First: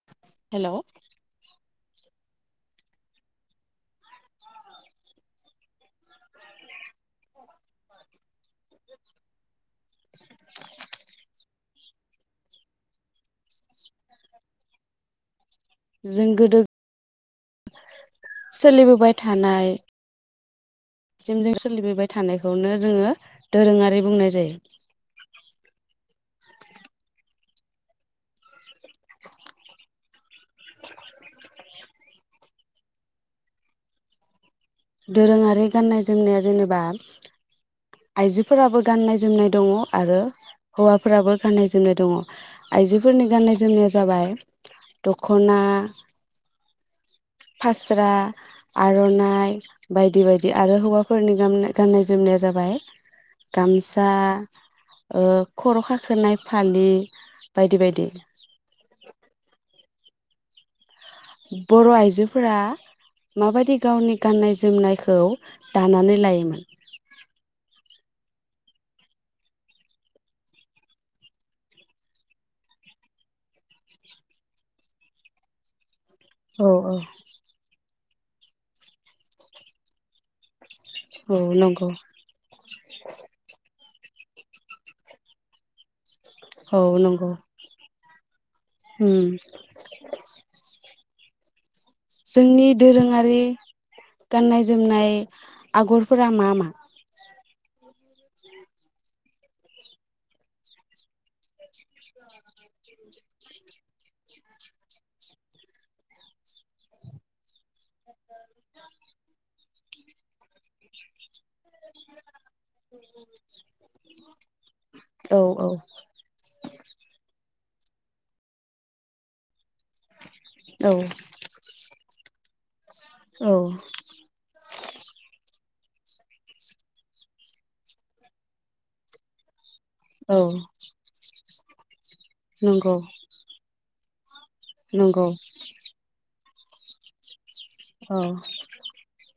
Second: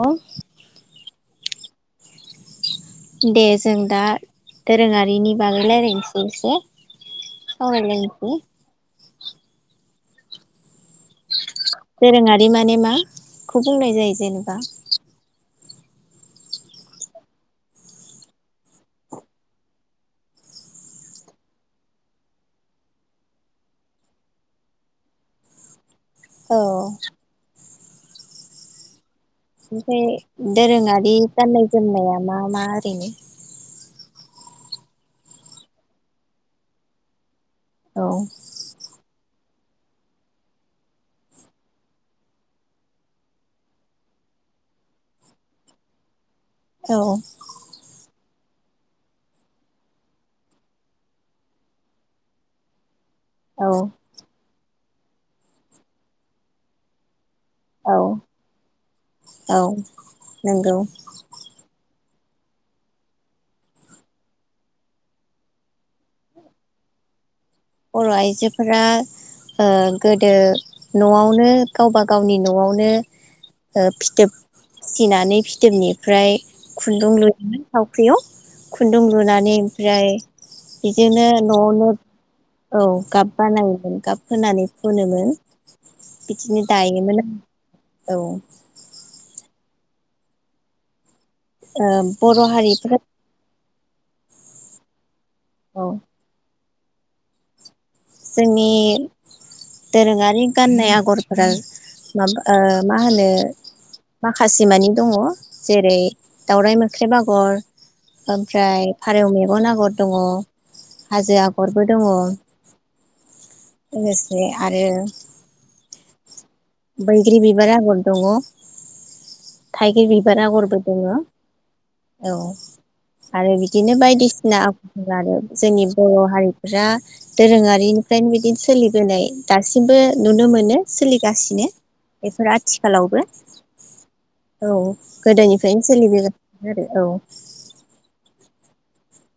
अ hello दे जों दा दोरोङारिनि बागै लायरायनसै एसे सावराय लायनसै [inaudible] दोरोङारि माने मा खौ बुंनाय जायो जेनेबा जों गोदो सोलिबोबाय थानाय सिम जों सोलिबोबाय थानायखौनो जोङो दोरोङारि बुंनाय जायो औ ओमफाय दोरोङारि गाननाय जोमनाया मा मा ओरैनो दोरोङारि गाननाय जोमनाया जेनेबा औ आइजोफोराबो गाननाय जोमनाय दङ आरो हौवाफोराबो गाननाय जोमनाय दङ आइजोफोरनि गाननाय जोमनाया जाबाय दख'ना औ फास्रा आर'नाइ बायदि बायदि आरो हौवाफोरनि गामनाय गाननाय जोमनाया जाबाय औ गामसा ओ खर' हाखोनाय फालि बायदि औ बायदि औ नोंगौ बर' आइजोफोरा माबायदि गावनि गाननाय जोमनायखौ दानानै लायोमोन बर' आइजोफोरा ओ गोदो न'आवनो गावबा गावनि न'आवनो ओ फिथोब सिनानै फिथोबनि फ्राय औ औ खुन्दुं लु थावख्रियाव खुन्दुं लुनानै ओमफ्राय बिदिनो औ नंगौ न'आवनो औ गाब बानाय [unintelligible] गाब होनानै फुनोमोन बिदिनो औ दायो मोन नंगौ [unintelligible] औ उम ओ बर' जोंनि हारिफोरा दोरोङारि गाननाय जोमनाय औ आगरफोरा मा मा जोंनि दोरोङारि गाननाय आगरफोरा माबा ओ मा होनो माखासे मानि दङ जेरै दावराइ मोख्रेब आगर ओमफ्राय फारौ मेगन आगर दङ हाजो आग गरबो दङ लोगोसे आरो औ औ बैग्रि बि बार आगर दङ थाइगिर बिबार आगरबो औ दोङो औ आरो औ बिदिनो बायदिसिना आखरफोर आरो जोंनि बर' हारिफोरा दोरोङा बेनिफ्रायनो बिदिनो सोलिबोनाय दासि सिमबो औ नुनो मोनो सोलिगासिनो बेफोर नंगौ आथिखालावबो औ नंगौ गोदोनिफ्रायनो सोलिबोगोन औ औ [inaudible]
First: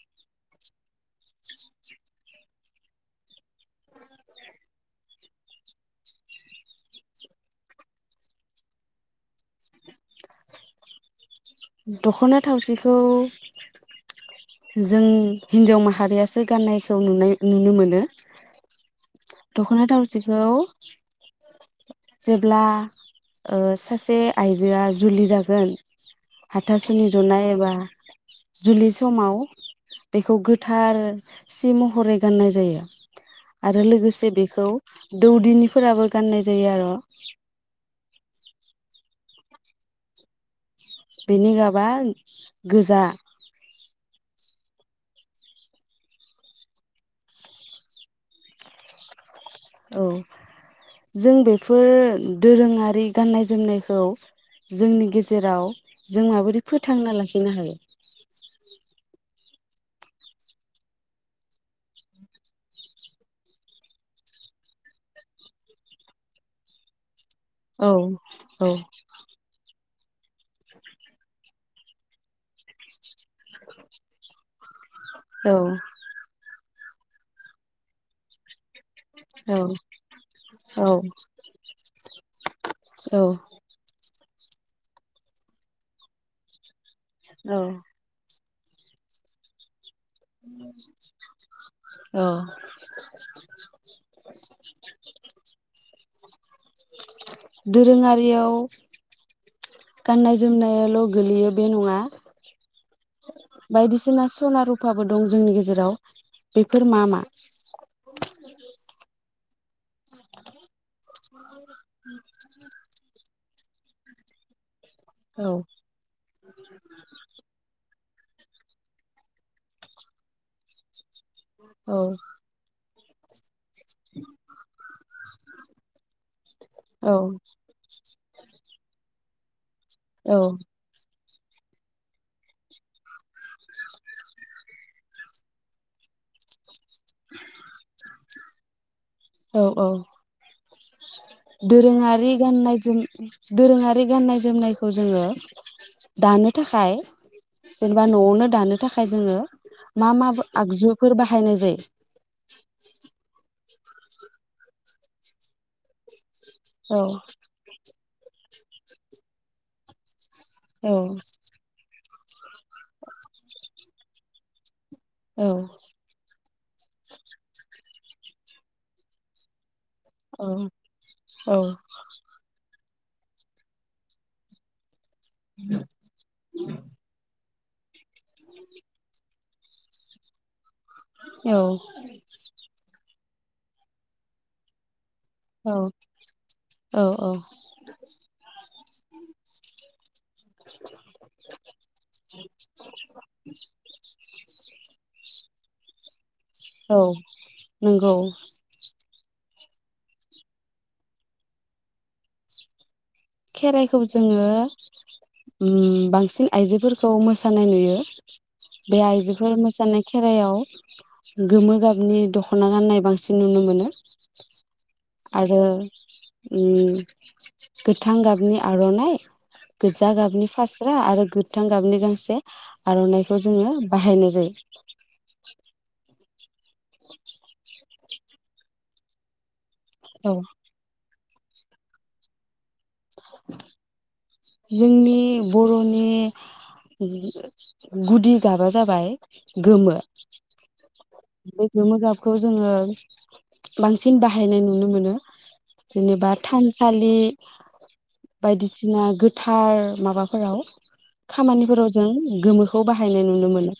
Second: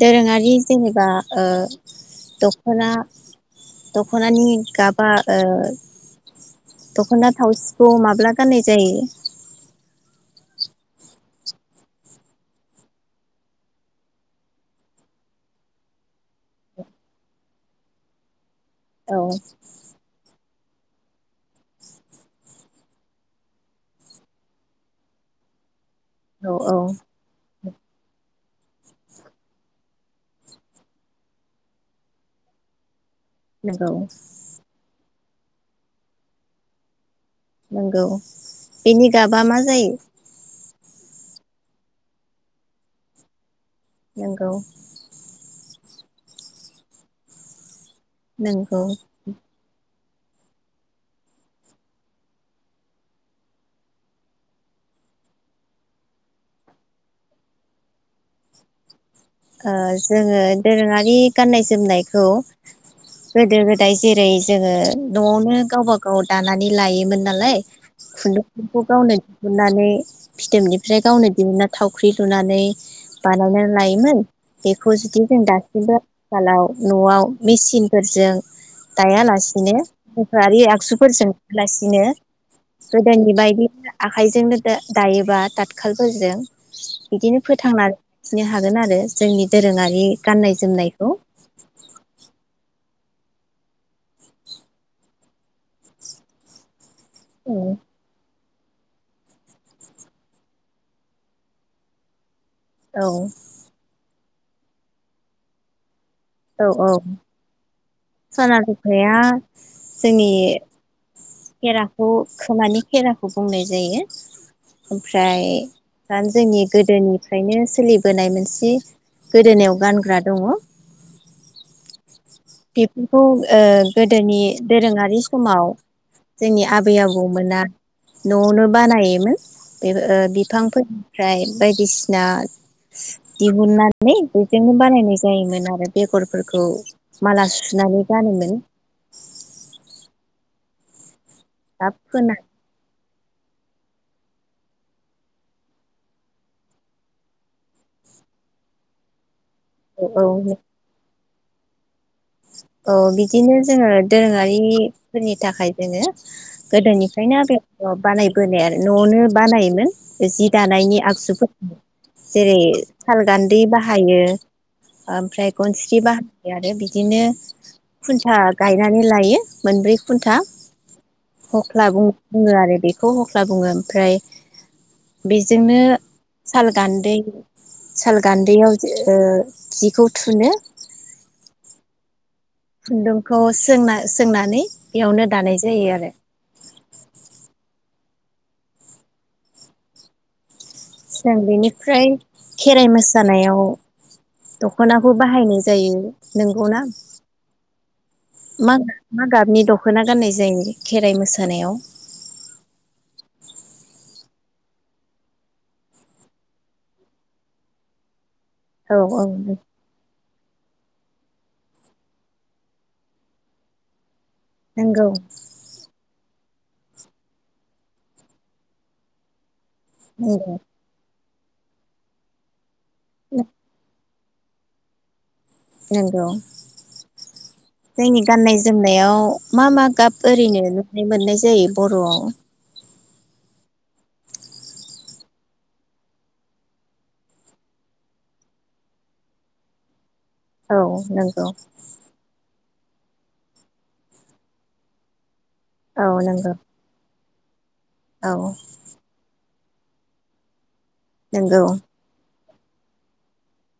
दोरोङारि जेनेबा ओ दख'ना दख'नानि गाबा ओ दख'ना थावसिखौ माब्ला गाननाय जायो दख'ना थावसिखौ जों हिन्जाव माहारियासो गाननायखौ नुनाय नुनो मोनो औ दखना थावसिखौ जेब्ला ओ सासे आइजोआ जुलि जागोन औ औ हाथासुनि जनाय एबा जुलि समाव बेखौ गोथार सि महरै गाननाय जायो आरो नंगौ लोगोसे बेखौ दौदिनिफोराबो गाननाय जायो आरो' नोंगौ बेनि गाबा मा जायो बेनि गाबा गोजा नोंगौ नोंगौ औ जों बेफोर दोरोङारि गाननाय जोमनायखौ जोंनि गेजेराव जों माबोरै फोथांना लाखिनो हायो ओ जोङो दोरोङारि गाननाय जोमनायखौ गोदो गोदाय जेरै जोङो न'आवनो गावबा गाव दानानै लायोमोन नालाय औ औ खुन्दुंफोरखौ गावनो दिहुननानै फिथोबनिफ्राय गावनो दिहुना थावख्रि लुनानै बानायनानै लायोमोन [unintelligible] पजिटिभ जों औ दासिमबो आथिखालाव न'आव मेचिनफोरजों औ दायालासिनोफोरआारि औ आगजुफोरजों दायालासिनो औ गोदोनि बायदिनो आखाइजोंनो दायोबा थाथखालफोरजों बिदिनो औ फोथांनानै नो हागोन आरो जोंनि दोरोङारि गाननाय जोमनायखौ औ [inaudible] औ दोरोङारियाव गाननाय जोमनायाल' गोलैयो बे नङा औ बायदिसिनास सना रुफाबो दं जोंनि गेजेराव औ औ बेफोर मा मा सना रुफाया जोंनि खेराखौ खोमानि खेरा खौ बुंनाय जायो ओमफ्राय औ दा जोंनि गोदोनिफ्रायनो सोलि बोनाय मोनसे गोदोनायाव गानग्रा दङ औ बेफोरखौ ओ गोदोनि दोरोङारि समाव जोंनि आबै औ आबौमोना न'आवनो बानायोमोन बे ओ औ बिफांफोरनि फ्राय बायदिसिना दिहुननानै बेजोंनो बानायनाय जायोमोन आरो बेगरफोरखौ माला सुनानै गानो मोन औ औ बा दोरोङारि फोनानै गाननायजों दोरोङारि गाननाय जोमनायखौ जोङो दानो थाखाय जेनेबा न'आवनो दानो थाखाय जोङो मा मा औ आगजुफोर बा हायनाय जायो औ बिदिनो जोङो दोरोङारिफोरनि थाखाय जोङो औ गोदोनिफ्रायनो बेखौ बानाय बोनाय आरो न'आवनो बानायोमोन जि औ दानायनि आगजुफोर जेरै सालगानदै बा हायो औ ओमफ्राय गनस्रि बाहायो आरो बि दिनो खुनथा गायनानै लायो मोनब्रै खुनथा औ औ हख्ला बुं बुङो आरो बे खौ हख्ला बुङो ओमफ्राय बेजोंनो सालगानदै सालगानदैयाव ओ जिखौ थुनो औ खुन्दुंखौ सोंना सोंनानै बेयावनो दानाय औ जायो आरो औ औ जों बेनिफ्राय खेराइ मोसानायाव दख'नाखौ बाहायनाय जायो नंगौ ना औ नंगौ मा मा गाबनि दख'ना गाननाय जायो खेराइ मोसानायाव खेराइखौ जोङो उम बांसिन आइजोफोरखौ मोसानाय नुयो औ बे औ आइजोफोर मोसानाय खेराइायाव गोमो गाबनि दख'ना गाननाय बांसिन नुनो मोनो नंगौ आरो उम गोथां गाबनि आर'नाइ गोजा गाबनि नंगौ फास्रा आरो गोथां गाबनि गांसे आर'नाइखौ जोङो बाहायनो [unintelligible] नोंगौ [inaudible] जोंनि गाननाय जोमनायाव मा मा गाब ओरैनो नुनाय मोननाय जायो बर'आव [inaudible] जोंनि बर'नि गुदि गाबा जाबाय गोमो औ नंगौ बे गोमो गाबखौ जोङो बांसिन बाहायनाय नुनो मोनो औ जेनेबा नंगौ थानसालि औ बायदिसिना गो थार माबाफोराव नंगौ खामानिफोराव जों गोमोखौ बाहायनाय नुनो मोनो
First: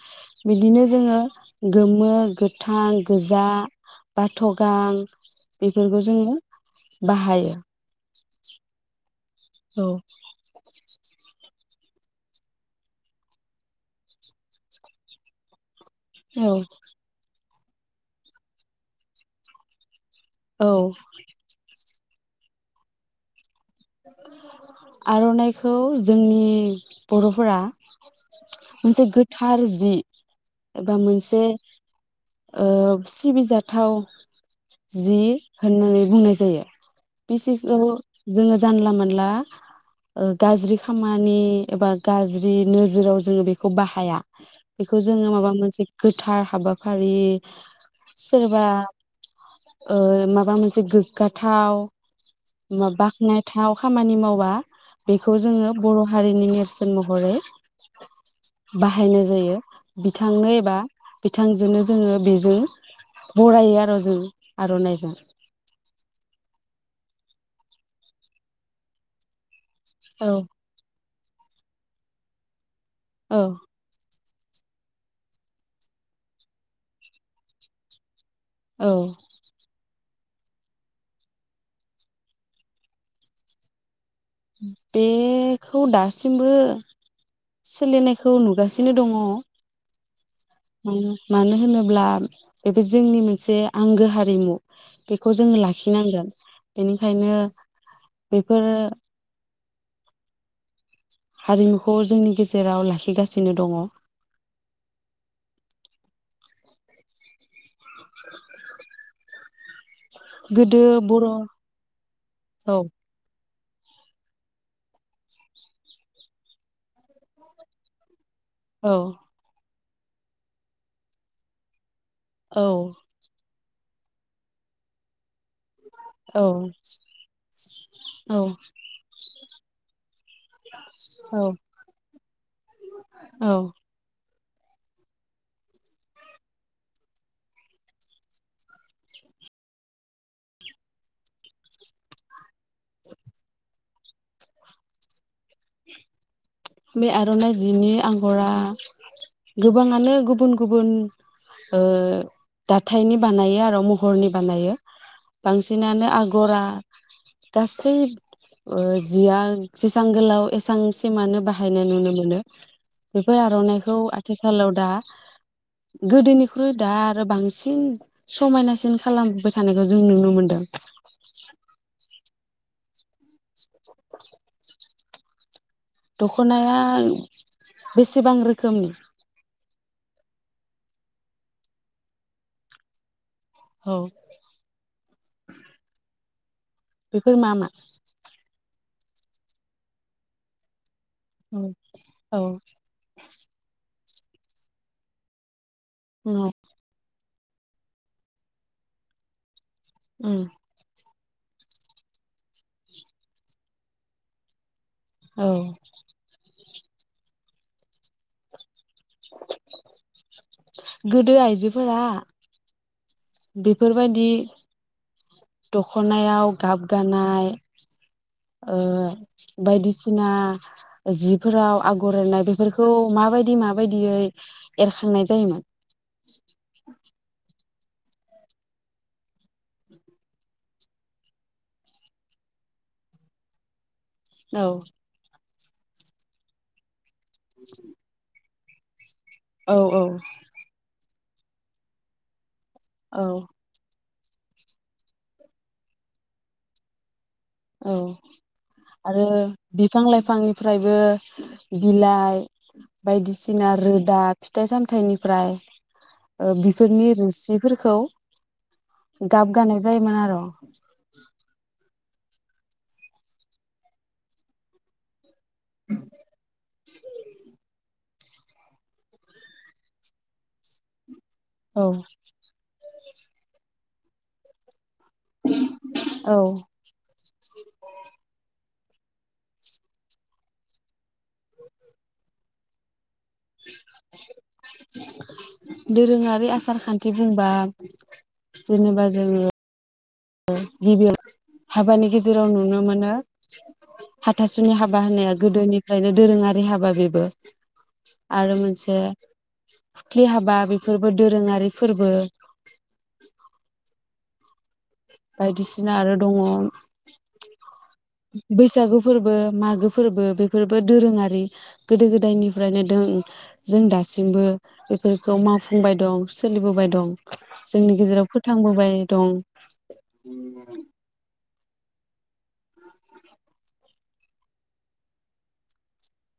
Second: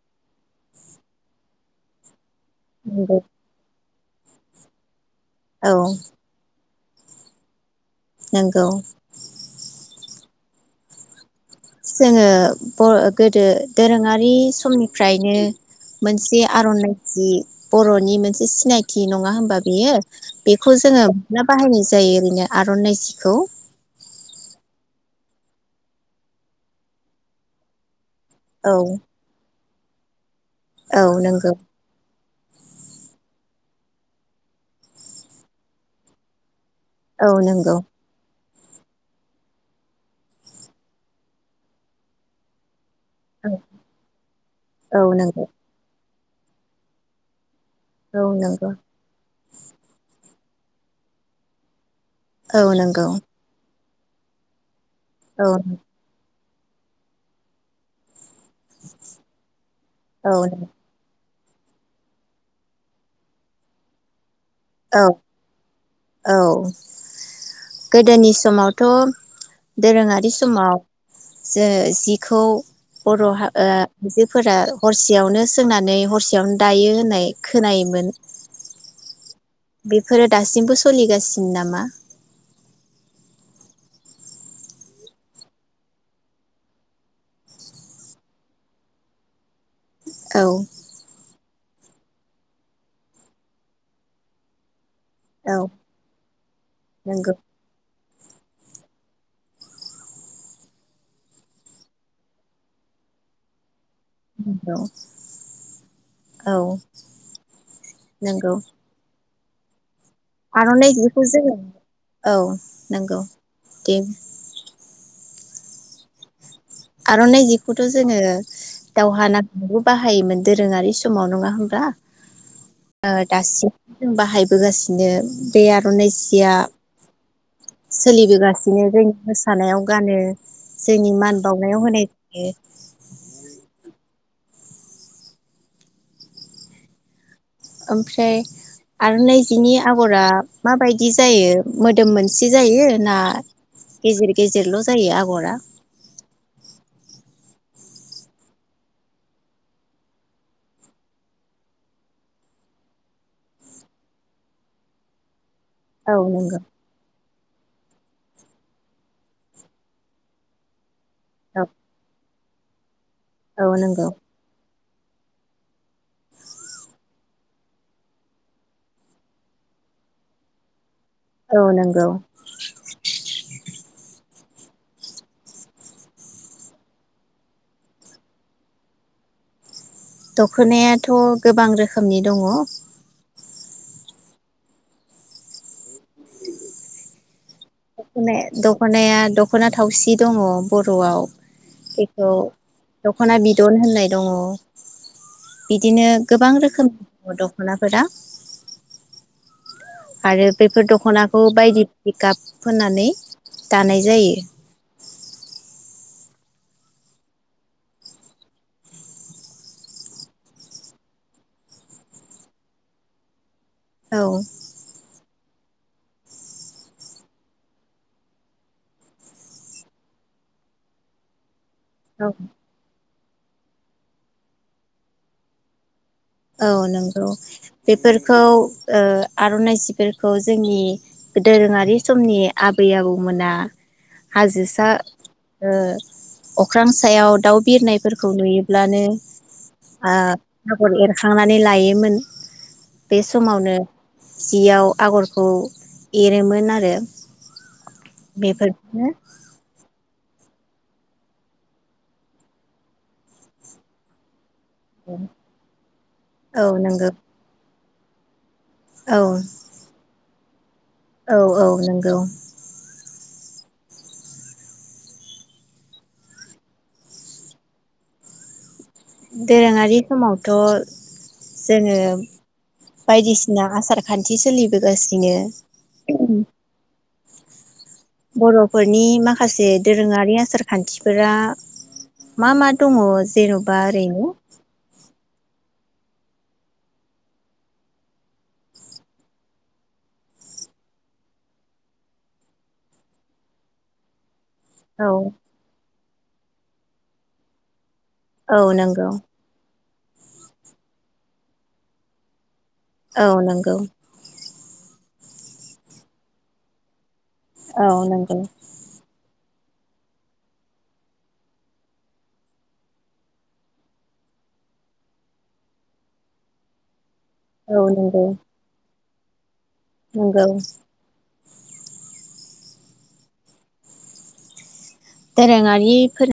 बिदिनो जोङो गोमो गोथां नंगौ गोजा बाथ' गां औ बेफोरखौ जोङो बाहाय नोंगौ औ जोङो बर गोदो दोरोङारि समनिफ्रायनो मोनसे औ आर'नाइ जि बर'नि मोनसे सिनायथि नङा होनबा बेयो बेखौ औ जोङो [unintelligible] बाहायनोसै जायो ओरैनो आर'नाइ जिखौ आर'नाइखौ जोंनि बर'फोरा औ मोनसे गोथार जि एबा औ मोनसे नंगौ ओ सिबिजाथ थाव जि होननानै बुंनाय जायो औ बिसि नंगौ खौ जोङो जानला मोनला ओ गाज्रि खामानि एबा गाज्रि नो जोराव जोङो बेखौ बाहाया औ बेखौ जोङो नंगौ माबा मोनसे गोथार हाबाफारि औ सोरबा नंगौ ओ मा माबा मोनसे गोग्गाथाव औ नंगौ [unintelligible] खामानि मावा बेखौ औ जोङो बर' हारिनि सोन महरै बाहायनाय जायो औ बिथांनो एबा बिथांजोंनो जोङो बेजों बरायो आरो जों औ आर'नाइजों। औ गोदोनि समावथ' औ दोरोङारि समाव जो जिखौ बर' हा ओ फोरा हरसेयावनो सोंनानै हरसेयावनो दायो होननाय खोनायोमोन। औ। बेफोरो दासिमबो सोलिगासिनो नामा? बेखौ दासिमबो सोलिनायखौ नुगासिनो दङ। औ उम मानो होनोब्ला बेबो जोंनि मोनसे आंगो हारिमु बेखौ औ जोङो लाखिनांगोन बेनिखायनो नंगौ बेफोरो हारिमुखौ जोंनि गेजेराव लाखिगासिनो दङ। औ। नोंगौ। गोदो आर'नाइ बेखौ बर' जो औ औ नंगौ। [unintelligible] आर'नाइ जिखौथ' जोङो। दावहा नां बाहायोमोन दोरोङारि समाव नङा होनब्ला? औ ओ दासि जों बाहायबोगासिनो बे आरो आर'नाइ औ सिया औ सोलिबोगासिनो जोंनि थानायाव गानो जोंनि औ। औ [inaudible] ओमफ्राय आरो नैजिनि आगरा माबायदि जायो मोदोम मोनसे बिदि जायो ना गेजेर गेजेरल' जायो आगरा। बे आर'नाइ जिनि आगरा गोबाङानो गुबुन गुबुन ओ दाथाइनि बानायो आरो महरनि बानायो। बांसिनानो औ नंगौ आगरा गासै जिया जेसां गोलाव एसां सिमान। औ बाहायनाय नुनो मोनो बेफोर औ आर'नाइखौ नंगौ आथिखालाव दा गोदोनिख्रुइ दा आरो बांसिन समायनासिन खालामबोबाय थानायखौ जों नुनो मोनदों। औ नोंगौ। [inaudible] दख'नाया बेसेबां रोखोमनि दख'नायाथ' गोबां रोखोमनि दङ। औ बेफोर मा मा [unintelligible] दख'नाया दख'ना थावसि दङ बर औ बेखौ औ दख'ना बिदन होननाय। दङ बिदिनो उम गोबां रोखोमनि दख'नाफोरा आरो बेफोर दख'ना। खौ बायदि बायदि गाब फोननानै दानाय जायो। औ गोदो आइजोफोरा। औ बेफोरबायदि दख'नायाव गाब गानाय ओ बायदिसिना जिफोराव आगर औ एरनाय बेफोरखौ माबायदि माबायदियै एरखांनाय जायोमोन। औ नंगौ। बेफोरखौ ओ आर'नाइ जिफोरखौ जोंनि दोरोङारि समनि आबै आबौमोना हाजो औ सा ओ अख्रां सायाव दाउ बिरनायफोरखौ नुयो। लानो औ आ आगर एर खांनानै लायोमोन। बे समावनो जियाव आगरखौ एरोमोन आरो। औ बेफोरखौनो आरो बिफां लाइ फांनिफ्रायबो बिलाइ बायदिसिना रोदा फिथाइ सामथाइनिफ्राय ओ औ नंगौ बिफोरनि रोसि फोरखौ औ गाब गानाय जायोमोन आरो औ औ नं गौ [unintelligible] दोरोङारि समावथ' औ जोङो बायदिसिना आसार खानथि सोलिबो गासिनो औ [unintelligible] बर'फोरनि माखासे दोरोङारि आसार खानथिफोरा मा मा दङ जेन'बा ओरैनो दोरोङारि आसार खान्थि बुंबा जेनेबा जोङो गिबियाव हाबानि गेजेराव नुनो मोनो हाथासुनि हाबा औ होनाया गोदोनि ओखायनो दोरोङारि हाबा बेबो आरो औ मोनसे नंगौ फुथ्लि हाबा बेफोरबो दोरोङारि फोरबो औ नंगौ बायदिसिना आरो दङ औ नंगौ बैसागु फोरबो मागो फोरबो बेफोरबो दोरोङारि गोदो गोदायनिफ्रायनो द जों दासिमबो बेफोरखौ मावफुंबाय दं सोलिबोबाय दं औ जोंनि नंगौ गेजेराव फोथांबोबाय दं नंगौ दोरोङारिफोर